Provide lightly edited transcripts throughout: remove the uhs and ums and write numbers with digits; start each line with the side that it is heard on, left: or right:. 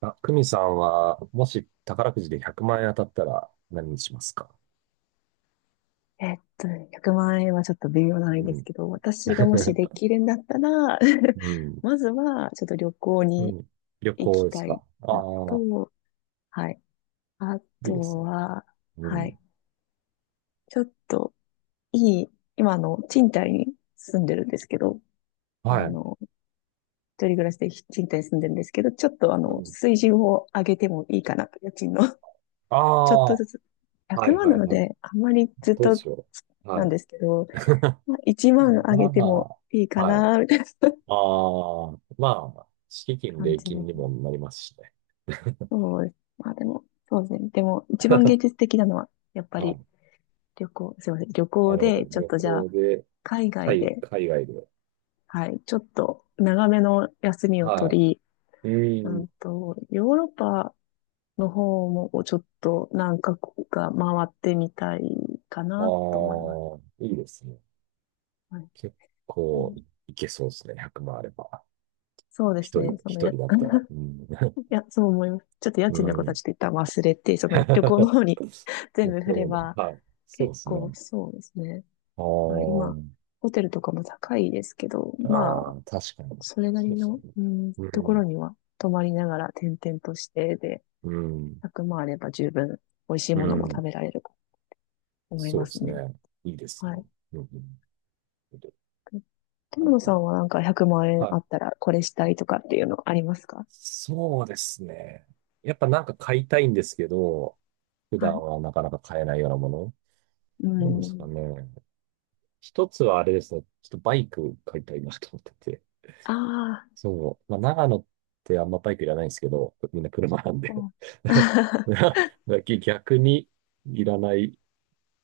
right: あ、久美さんは、もし宝くじで100万円当たったら何にしますか？
left: 100万円はちょっと微妙なん
right: う
left: です
right: ん。
left: けど、私がもしで きるんだったら、
right: う ん。
left: まずはちょっと旅行
right: う
left: に
right: ん。旅
left: 行
right: 行
left: き
right: です
left: た
right: か？
left: い
right: あ
left: の
right: あ、
left: と、はい。あ
right: いいです
left: と
right: ね。
left: は、
right: う
left: は
right: ん。
left: い。ちょっといい、今賃貸に住んでるんですけど、
right: は
left: あ
right: い。
left: の、一人暮らしで賃貸に住んでるんですけど、ちょっと
right: うん。
left: 水準を上げてもいいかなと、家賃の。
right: あ
left: ちょっ
right: あ、
left: と
right: は
left: ずつ。100
right: い
left: 万
right: は
left: な
right: い
left: の
right: はい。
left: で、あんまりずっ
right: どう
left: と
right: しよう。は
left: なん
right: い。
left: ですけど、まあ、1万
right: ま
left: 上げてもいい
right: あ、
left: か
right: はい。
left: な、みたいな
right: ああ、まあ、敷金、
left: 感
right: 礼
left: じで
right: 金
left: す。
right: にもなりますしね。
left: そうです。まあでも、そうですね。でも、一番芸術的なのは、やっぱ
right: は
left: り
right: い。
left: 旅行、すいません。旅
right: な
left: 行
right: るほ
left: で、
right: ど。
left: ちょっ
right: 旅
left: とじゃ
right: 行
left: あ、
right: で、
left: 海外で、
right: 海外で。
left: はい、ちょっと長めの休みを
right: は
left: 取り、
right: い。うん。
left: ヨーロッパの方もちょっと何カ国か回ってみたいか
right: あ
left: なと思います。
right: あ、いいですね。
left: はい、
right: 結
left: う
right: 構
left: ん、
right: いけそうですね。100万あれば。
left: そうです
right: 一人、
left: ね。その
right: 一
left: や、
right: 人だったら。うん。
left: いや、そう思います。ちょっと 家
right: う
left: 賃のことはち
right: ん。
left: ょっと一旦忘れて、その旅行の 方に 全
right: 向
left: 部振
right: こ
left: れ
right: うの、
left: ば、
right: はい。そうで
left: 結
right: す
left: 構
right: ね。
left: そうですね。
right: あ
left: まあ、今、
right: ー
left: ホテルとかも高いですけど、ま
right: あ
left: あ、
right: ー、確かに。
left: それな
right: そう
left: り
right: です
left: の、
right: ね。う
left: とこ
right: ん、
left: ろには泊まりながら転々としてで、
right: うん、
left: 100万あれば十分美味しい
right: う
left: ものも食
right: ん。
left: べられると思い
right: そう
left: ま
right: で
left: す
right: すね。
left: ね。
right: いいです
left: は
right: ね。
left: い。
right: うん、うん。な
left: 友
right: ん
left: 野
right: か、
left: さんはなんか100万円
right: は
left: あ
right: い。
left: ったらこれしたいとかっていうのありますか？
right: そうですね。やっぱなんか買いたいんですけど、普
left: は
right: 段
left: い。
right: はなかなか買えないようなもの。
left: う
right: どうですか
left: ん。
right: ね。一つはあれですね。ちょっとバイク買いたいなと思ってて。
left: ああ、
right: そう。まあ、長野ってあんまバイクいらないんですけど、みんな車なんで。
left: そう。
right: だ逆にいらない、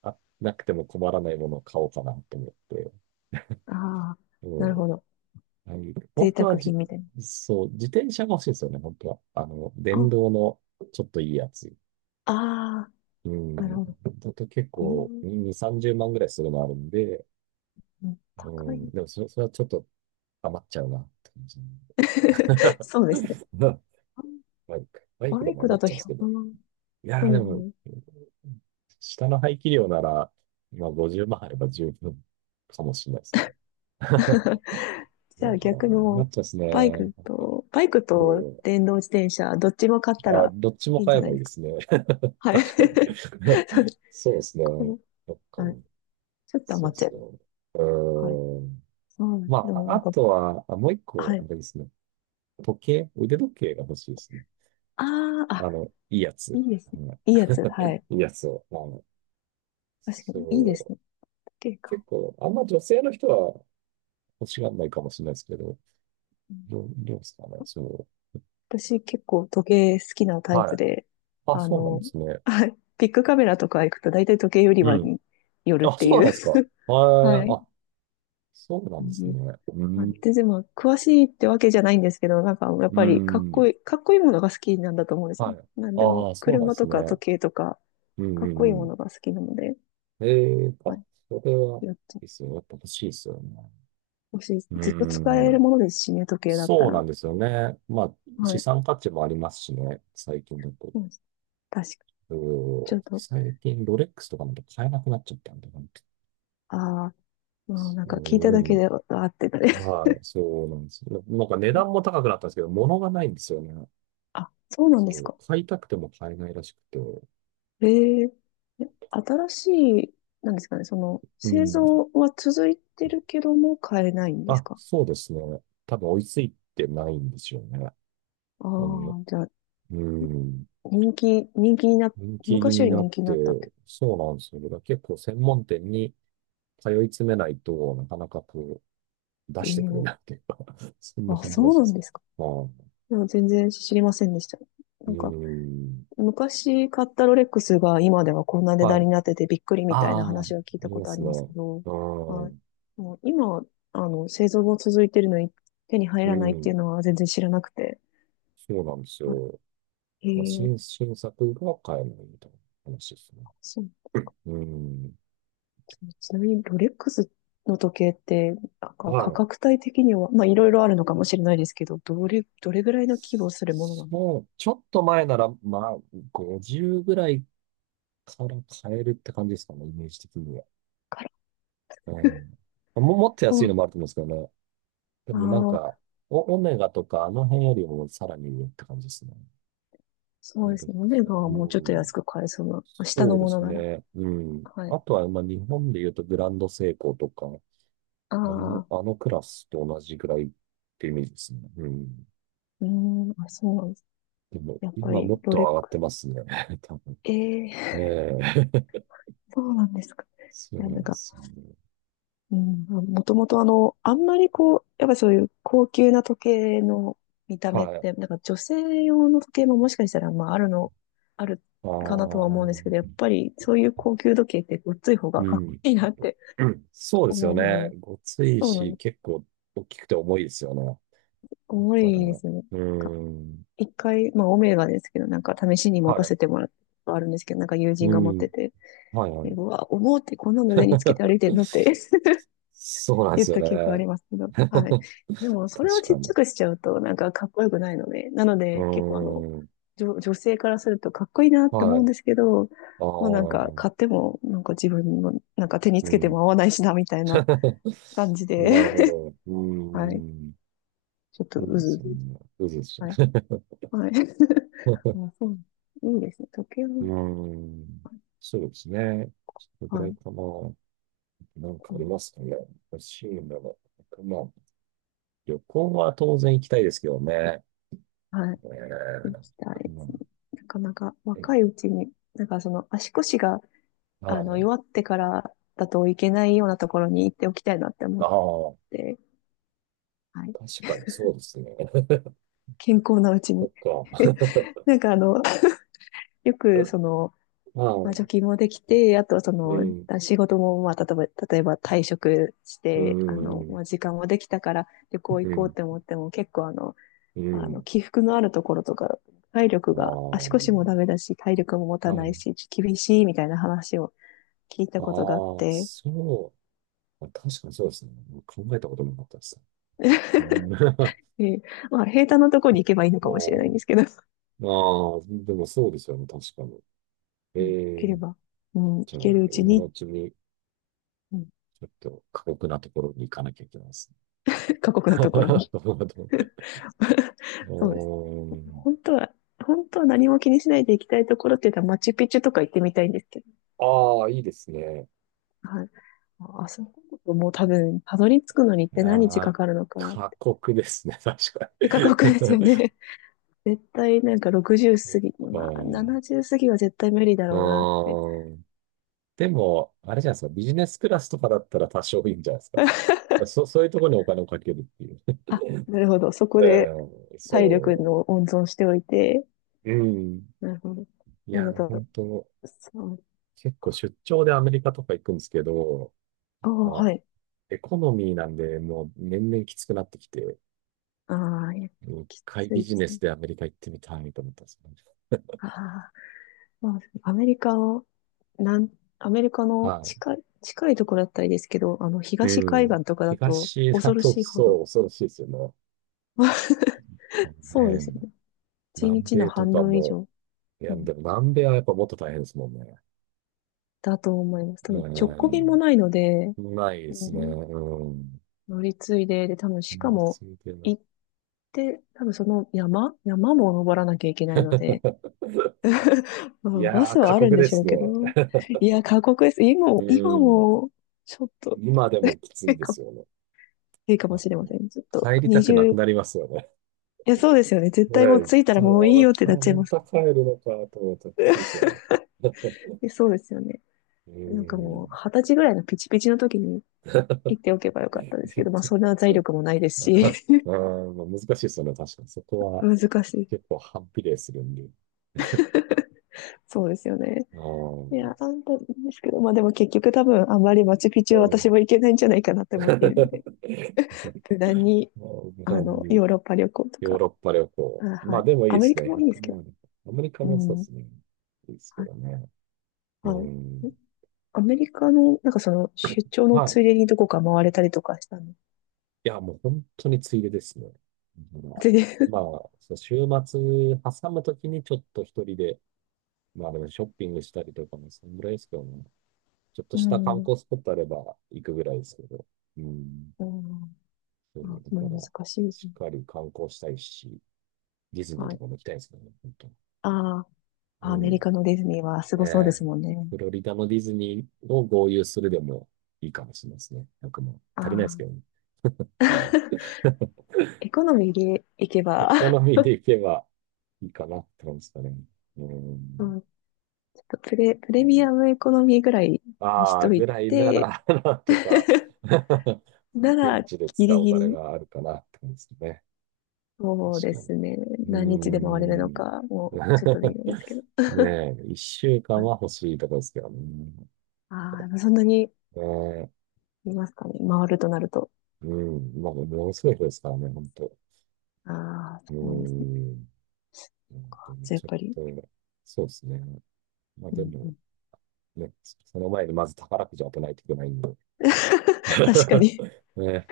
right: あ、なくても困らないものを買おうかなと思って。
left: ああ、
right: う
left: な
right: ん。
left: るほど。
right: はい、
left: 贅
right: 本当
left: 沢
right: は
left: 品みたいな。
right: そう、自転車が欲しいんですよね、本当は。あの、電
left: あ、
right: 動のちょっといいやつ。
left: あ
right: うん。
left: ー、なるほど。
right: だと結
left: え
right: 構
left: ー
right: 2、30万ぐらいするのあるんで、
left: うん、
right: う
left: 高
right: ん。
left: い。
right: でもそれはちょっと余っちゃうなって感じ。
left: そうですね。
right: な、バイク。バイク
left: バ
right: で
left: イ
right: も
left: ク
right: 余
left: だ
right: っ
left: と
right: ちゃうんで
left: ひゃ
right: すけ
left: 0
right: ど。
left: ま万。
right: いや
left: そ
right: ーで
left: う
right: も、
left: ね。
right: 下の排気量なら、まあ50万あれば十分かもしれないですね。だ
left: じゃあ
right: から
left: 逆にも
right: 余
left: う、
right: っちゃうんです
left: バイ
right: ね。
left: クと、バイクと
right: も
left: 電動自転車、どっちも買った
right: う、あ、
left: ら
right: どっちも
left: いいんじ
right: 買え
left: ゃな
right: ば
left: い
right: いい
left: です
right: で
left: か。
right: すね。
left: はい。
right: 確か
left: そう
right: に。
left: です。
right: そうです
left: こ
right: ね。そっか。
left: はい。ちょっと
right: そう
left: 余
right: で
left: っちゃ
right: す
left: い
right: ね。
left: ます。
right: う
left: はい。
right: ーん。
left: そうなんで
right: ま
left: す。でも
right: あ、
left: な
right: あ
left: んか、
right: とは、あ、もう一
left: は
right: 個、あ
left: い。
right: れですね。時計、腕時計が欲しいですね。
left: ああ、あ、
right: あの、いいやつ。
left: いいです
right: う
left: ね。
right: ん、
left: いいやつ。はい。
right: いいやつを。まあの、
left: 確か
right: そ
left: に、いいです
right: う
left: ね。時計か。
right: 結構、あんま女性の人は欲しがらないかもしれないですけど、
left: うん、
right: どうですかね、そう。
left: 私結構時計好きなタイ
right: は
left: プ
right: い。
left: で、
right: あ、
left: あ
right: そうなん
left: の、
right: ですね。
left: はい、ビッグカメラとか行くと大体時計売り
right: う
left: 場
right: ん。
left: に寄るっ
right: あ、
left: てい
right: そうな
left: う。
right: んですか。はい。
left: はい。
right: あ、そうな
left: う
right: んです
left: ん、
right: ね。う
left: あ
right: ん。
left: で、でも、詳しいってわけじゃないんですけど、なんか、やっ
right: う
left: ぱり、かっこ
right: ん。
left: いい、かっこいいものが好きなんだと思うんですよ
right: は
left: ね。
right: い。
left: なんでも、
right: ああ、そうなんで
left: 車
right: す
left: とか
right: ね。
left: 時計とか、
right: うんう
left: かっ
right: ん
left: こ
right: う
left: いいも
right: ん。
left: のが好きなので、
right: ええ、
left: は
right: あ、
left: い。
right: それは、
left: やっと、
right: いいっすよ。やっぱ欲しいですよね。
left: もしい、ずっと使え
right: う
left: る
right: ん。
left: ものですしね、時計だった
right: そうな
left: ら。
right: んですよね。まあ、
left: は
right: 資
left: い。
right: 産価値もありますしね、最近だと。
left: うん、確か、
right: う
left: ちょ
right: ん、
left: っと、
right: 最近、ロレックスとかなんて買えなくなっちゃったんで、
left: ああ、もうなん
right: う
left: か聞いただけ
right: ん、
left: で、あーってなる。
right: まあ、そうなんですよ。なんか値段も 高くなったんですけど、物がないんですよね。
left: あ、そうなん
right: そ
left: で
right: れ
left: す
right: を
left: か。
right: 買いたくても買えないらしくて。
left: ええ。え新しい、なんですかね、その、
right: う
left: 製
right: ん。
left: 造は続いてるけども買えないんです
right: あ、
left: か？
right: そうですね。多分追いついてないんですよね。
left: ああ
right: うん。
left: ー、じゃあ、
right: うん。
left: 人気、人気にな、
right: 人気
left: 昔よ
right: に
left: り
right: なっ
left: 人気に
right: て、
left: なったって。
right: そうなんですよね。だから結構専門店に通い詰めないとなかなかこう出
left: え
right: してくれ
left: え。
right: ないっていうか そんな
left: あ、
right: 感じ
left: そ
right: らしい
left: う
right: で
left: なん
right: す
left: で
right: ね。
left: すか。
right: は
left: いや、全然知りませんでした。
right: い。う
left: なんか、
right: ん。
left: 昔買ったロレックスが今ではこんな値
right: は
left: 段に
right: い。
left: なっててびっくりみたいな
right: ああ、あ
left: 話は聞いた
right: り
left: こ
right: ま
left: とあ
right: す
left: り
right: ね。
left: ますけど、
right: う
left: はい。
right: ん。
left: もう今、製造も続いてるのに手に入
right: う
left: らないってい
right: ん。
left: うのは全然知らなくて。
right: そうなんですよ。
left: え
right: まあ、
left: ー、
right: 新作が買えないみたいな話ですね。
left: そう
right: うん。
left: そう、ちなみにロレックスの時計って、なんか価
right: は
left: 格
right: い。
left: 帯的には、まあいろいろあるのかもしれないですけど、どれぐらいの規模をするものなの
right: そう、ちょっと前なら、まあ、50ぐらいから買えるって感じですかね、イメージ的には。
left: か
right: う
left: な。
right: ん。もっと安
left: う
right: いの
left: ん、
right: もあると思うんですけどね。で
left: あ
right: もなんか、
left: あ、
right: オメガとかあの辺よりもさらに上って感じですね。
left: そ
right: ロ
left: う
right: レ
left: で
right: ッ
left: すね。オ
right: クス
left: メ
right: は、
left: ガは
right: う
left: もうちょっと安
right: ん。
left: く買えそうな。下
right: そ
left: の
right: うで
left: もの
right: す
left: なら。
right: ね。うん。
left: はい。
right: あとは、まあ、日本で言うとグランドセイコーとか、
left: ああ、
right: あのクラスと同じぐらいってイメージですね。うん。
left: うーん、あ、そうなんです。
right: でも、
left: やっぱ
right: 今
left: り
right: もっ
left: ロ
right: と
left: レッ
right: 上がっ
left: ク
right: てますね。多分。
left: ス。ええ。
right: ええ。
left: そうなんですか。
right: そ
left: い
right: う
left: や、
right: な
left: なん
right: んで
left: か、
right: すよね。
left: うん、もともとあんまりこう、やっぱりそういう高級な時計の見た目っ
right: はい。
left: て、なんか女性用の時計ももしかしたら、まああるの、ある
right: あ
left: かなとは
right: あ、
left: 思うんですけど、やっぱりそういう高級時計ってごっつい方が
right: う
left: かっこ
right: ん。
left: いいなって
right: うん、そうですよ
left: 思うの
right: ね。
left: で、
right: ごつい
left: そうなん
right: し、
left: です。
right: 結構大きくて重いですよね。
left: 重
right: まだか
left: い
right: ら、
left: で
right: う
left: すよね。なんか
right: ーん。
left: 一回、まあオメガですけど、なんか試しに持
right: は
left: た
right: い。
left: せてもらったことあるんですけど、なんか友人
right: う
left: が持っ
right: ん。
left: てて、
right: はい、は
left: で
right: い。
left: うわ、重ってこんなの腕につけて歩い てるのって
right: そうなんで
left: 言っ
right: すよ
left: た記憶あ
right: ね。
left: りますけど。はい。でも、それを
right: 確
left: ちっ
right: か
left: ちゃ
right: に。
left: くしちゃうと、なんかかっこよくないので、なの
right: う
left: で、結構あの、
right: ーん。
left: 女、女性からするとかっこいいなって
right: は
left: 思
right: い。
left: うんですけど、
right: ああ、
left: もうなんか買っても、なんか自分の、なんか手につ
right: う
left: けて
right: ん。
left: も合わないしな、みたいな 感じで、
right: なるほど。うー
left: はい。
right: ん。
left: ちょっと
right: そう
left: う
right: で
left: ずう
right: すよ
left: ず。
right: ね。うずうずしち
left: はい。
right: ゃ
left: はい。
right: う。
left: あ、そう。いいですね。時計
right: うー
left: も、
right: ん。そうですね。それぐら
left: は
right: い
left: い。
right: かな。なんか
left: う
right: あり
left: ん、
right: ますかね。欲しいもの。まあ、旅行は当然行きたいですけどね。
left: はい。
right: え
left: 行
right: ー
left: きたいで
right: う
left: すね。
right: ん、
left: なかなか
right: はい。
left: 若いうちに、なんかその足腰が
right: あ
left: 弱ってからだといけないようなところに行っておきたいなって思っ
right: あ、
left: て、はい。
right: 確かにそうですね。
left: 健康なうち
right: そっ
left: に。
right: か。
left: なんかよく
right: あ
left: まあ、貯
right: あ、
left: 金もできて、あとは
right: うん、
left: 仕事も、まあ、例えば退職し
right: う
left: て、
right: ん、うん、
left: まあ、時間もできたから旅行
right: う
left: 行こうっ
right: ん。
left: て思っても、結構起伏のあるところとか、体力が、足
right: あ
left: 腰もダメだし、体力も持
right: あ、
left: た
right: は
left: ない
right: い。
left: し、厳しいみたいな話を聞いた
right: あ
left: ことがあっ
right: あ、
left: て、
right: そう、確かにそうですね。考えたこともなかったです。うん。 ま
left: でまあ、平坦なところに行けばいいのかもしれないん
right: あ、
left: ですけど、
right: まあ、でもそうですよね、確かに。
left: うん、で
right: え
left: きれ
right: え、
left: ば、うん、行
right: じゃあ、
left: けるうち
right: 今の
left: に、
right: うちに、
left: うん、
right: ちょっと過酷なところに行かなきゃいけないですね。
left: 過酷 なところ
right: な
left: に
right: るほど。う
left: そうです。
right: ーん。
left: 本当は、本当は何も気にしないで行きたいところって言ったらマチュピチュとか行ってみたいんですけど、
right: ああ、いいですね。
left: はい。ああ、そこもう多分、たどり着くのにっ
right: い
left: て
right: や
left: 何日か
right: ー、
left: かるのか、
right: 過酷ですね、確か
left: 過酷ですよ
right: に。
left: ね。絶対なんか 60
right: そ
left: 過ぎ、まあ
right: っか。
left: 70過ぎは絶対無理だ
right: う
left: ろうなって。
right: ーん。でも、あれじゃないですか、ビジネスクラスとかだったら多少いいんじゃないですかね。そういうところにお金をかけるっていう。
left: あ、なるほど。そこ
right: う
left: で
right: ん、
left: 体力
right: そ
left: の温存しておいて、
right: う。うん。
left: なるほど。
right: い
left: あ
right: や、
left: なた、
right: 本当
left: そう、
right: 結構出張でアメリカとか行くんですけど、
left: ああ、
right: まあ、
left: はい。
right: エコノミーなんで、もう年々きつくなってきて、
left: ああ、いや、
right: 一
left: き
right: 回
left: つ
right: ビ
left: い
right: ジ
left: です
right: ネス
left: ね。
right: でアメリカ行ってみたいと思ったんですよね。
left: ああ、まあ、なん、アメリカの
right: は
left: 近いところだったらいいですけど、
right: い。
left: 東
right: う
left: 海
right: ん。
left: 岸とかだと
right: 東だ
left: 恐ろ
right: と、
left: しいほ
right: そ
left: ど。
right: う、恐ろしいですよね。そう
left: そうですよ
right: ね。
left: ね。一
right: 南
left: 日の
right: 米と
left: 半
right: か
left: 分以
right: も、
left: 上、
right: い
left: う
right: や、で
left: ん、
right: も南米はやっぱもっと大変ですもんね。
left: だと思います。多分、直
right: う
left: 行便も
right: ん。
left: ないので、
right: ないで
left: う
right: すね。
left: ん、
right: うん。
left: 乗り継いで、で、多分、
right: う
left: しか
right: ん、
left: も、
right: そうだよね。
left: 行って、多分その山も登らなきゃいけないので、ま
right: い
left: あ、バ
right: やー、
left: ス
right: 過
left: はあるん
right: 酷
left: で
right: で
left: しょう
right: す
left: けど、
right: ね。
left: いや、過酷です。今
right: う
left: も、今
right: ん。
left: も、ちょっと
right: 今でもきつ
left: い
right: い
left: い
right: で
left: か
right: す
left: も
right: よね。
left: いいかも
right: あ
left: しれませ
right: の、
left: ん。ちょっと、
right: 帰りたくな
left: 20、
right: く
left: い
right: なりますよね。
left: や、そうですよね。絶
right: ね
left: 対もう
right: え、一
left: 着いたら
right: 旦、
left: もういいよってなっちゃい
right: ま
left: ます。
right: た帰るのかと思ったら きつ
left: い
right: いですよね。
left: や、そうですよね。
right: う
left: なんかもう、
right: ん。
left: 20歳ぐらいのピチピチの時に行っておけばよかったですけど、まあ、そん な財力もないです
right: あ
left: し、
right: あ、まあ難しいですよね。確かに。そこ は
left: 難しい。
right: 結構反比例するんで。
left: そうですよね。
right: あ
left: い
right: あ、
left: や、あんたですけど、まあでも結局多分あんまりマチュピ
right: う
left: チュは私
right: ん。
left: も行けないんじゃないかなっ て
right: ま
left: 思っているので、
right: あ、
left: 無難に、
right: 無難に
left: ヨーロッパ旅行と
right: ヨー
left: か、
right: ロッパ旅行。
left: あ、
right: ま
left: は
right: あ
left: い。
right: でもいい
left: ア
right: で
left: メリ
right: す
left: カ
right: ね。
left: もいいで
right: 1
left: すけど、
right: 万。アメリカ
left: う
right: もそうで
left: ん。
right: すね。いいですけ
left: はい。
right: どね。
left: は
right: う
left: い。
right: ん。
left: アメリカの、なんか出張の
right: まあ、
left: ついでにどこか回れたりとかしたの。
right: いや、もう本当についでですね。だから、
left: で
right: まあ、そう、週末挟むときにちょっと一人で、まあでもショッピングしたりとかもそんぐらいですけどね。ちょっ と
left: う
right: した観
left: ん、う
right: 光スポットあれば行くぐらいですけど。うん。
left: ん、
right: そ
left: あ、
right: う、だ
left: まあ
right: か
left: 難
right: ら、
left: しいです
right: し
left: ね。
right: っかり観光したいし、ディズニー
left: は
right: と
left: い。
right: かも行きたいですね、本当に。
left: あ
right: う
left: あ、アメ
right: ん。
left: リカのディズニーはす
right: ね
left: ごそうで
right: え、
left: すもんね。
right: フロリダのディズニーを合流するでもいいかもしれないですね。1くまん、
left: あ
right: 足りないですけ
left: あ、
right: どね、多分。
left: エコノミーで行け
right: エ
left: ば、
right: コノミーでいけばいいかなって感じですかね。う
left: う
right: ん。
left: ん、ちょっとプレミアムエコノミーぐらいにし
right: ああ、
left: とい
right: ぐらいな
left: て、
right: ら、なんとか
left: な
right: 現
left: ら、
right: 地で
left: ギ
right: 使
left: リ
right: うお
left: ギ
right: 金
left: リ、
right: があるかなって感じですね。
left: そうで
right: 確かに。
left: すね。
right: う
left: 何日で
right: ー
left: 回れるの
right: ん。
left: か、もう、ちょっとできるん ですけど。
right: ねえ、一週間
left: はい、
right: は欲しいとこですけどね。
left: ああ、そんなに
right: ねえ、
left: いますかね。回るとなると。
right: うん。まあ、ものすごい人ですからね、本当。
left: ああ、
right: うー
left: そうですね。
right: ん。本当
left: か。
right: に
left: じゃあやっ
right: ちょっ
left: ぱり。
right: と、そうですね。まあ
left: う
right: で
left: んう
right: も、
left: ん、
right: ね、その前にまず宝くじを当てないといけないんで。
left: 確か に。
right: ね。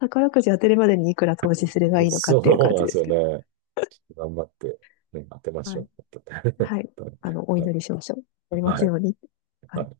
left: 宝くじ当てるまでにいくら投資
right: そ
left: す
right: う
left: ればいいのかっていう感
right: な
left: じ
right: んで
left: で
right: す
left: す
right: よ
left: けど。
right: ね。ちょっと頑張って、ね、当てまし
left: は
right: ょ
left: い。
right: う。
left: は い。お
right: はい。
left: 祈りしましょう。やります
right: はい。
left: ように。は
right: は
left: い。
right: い。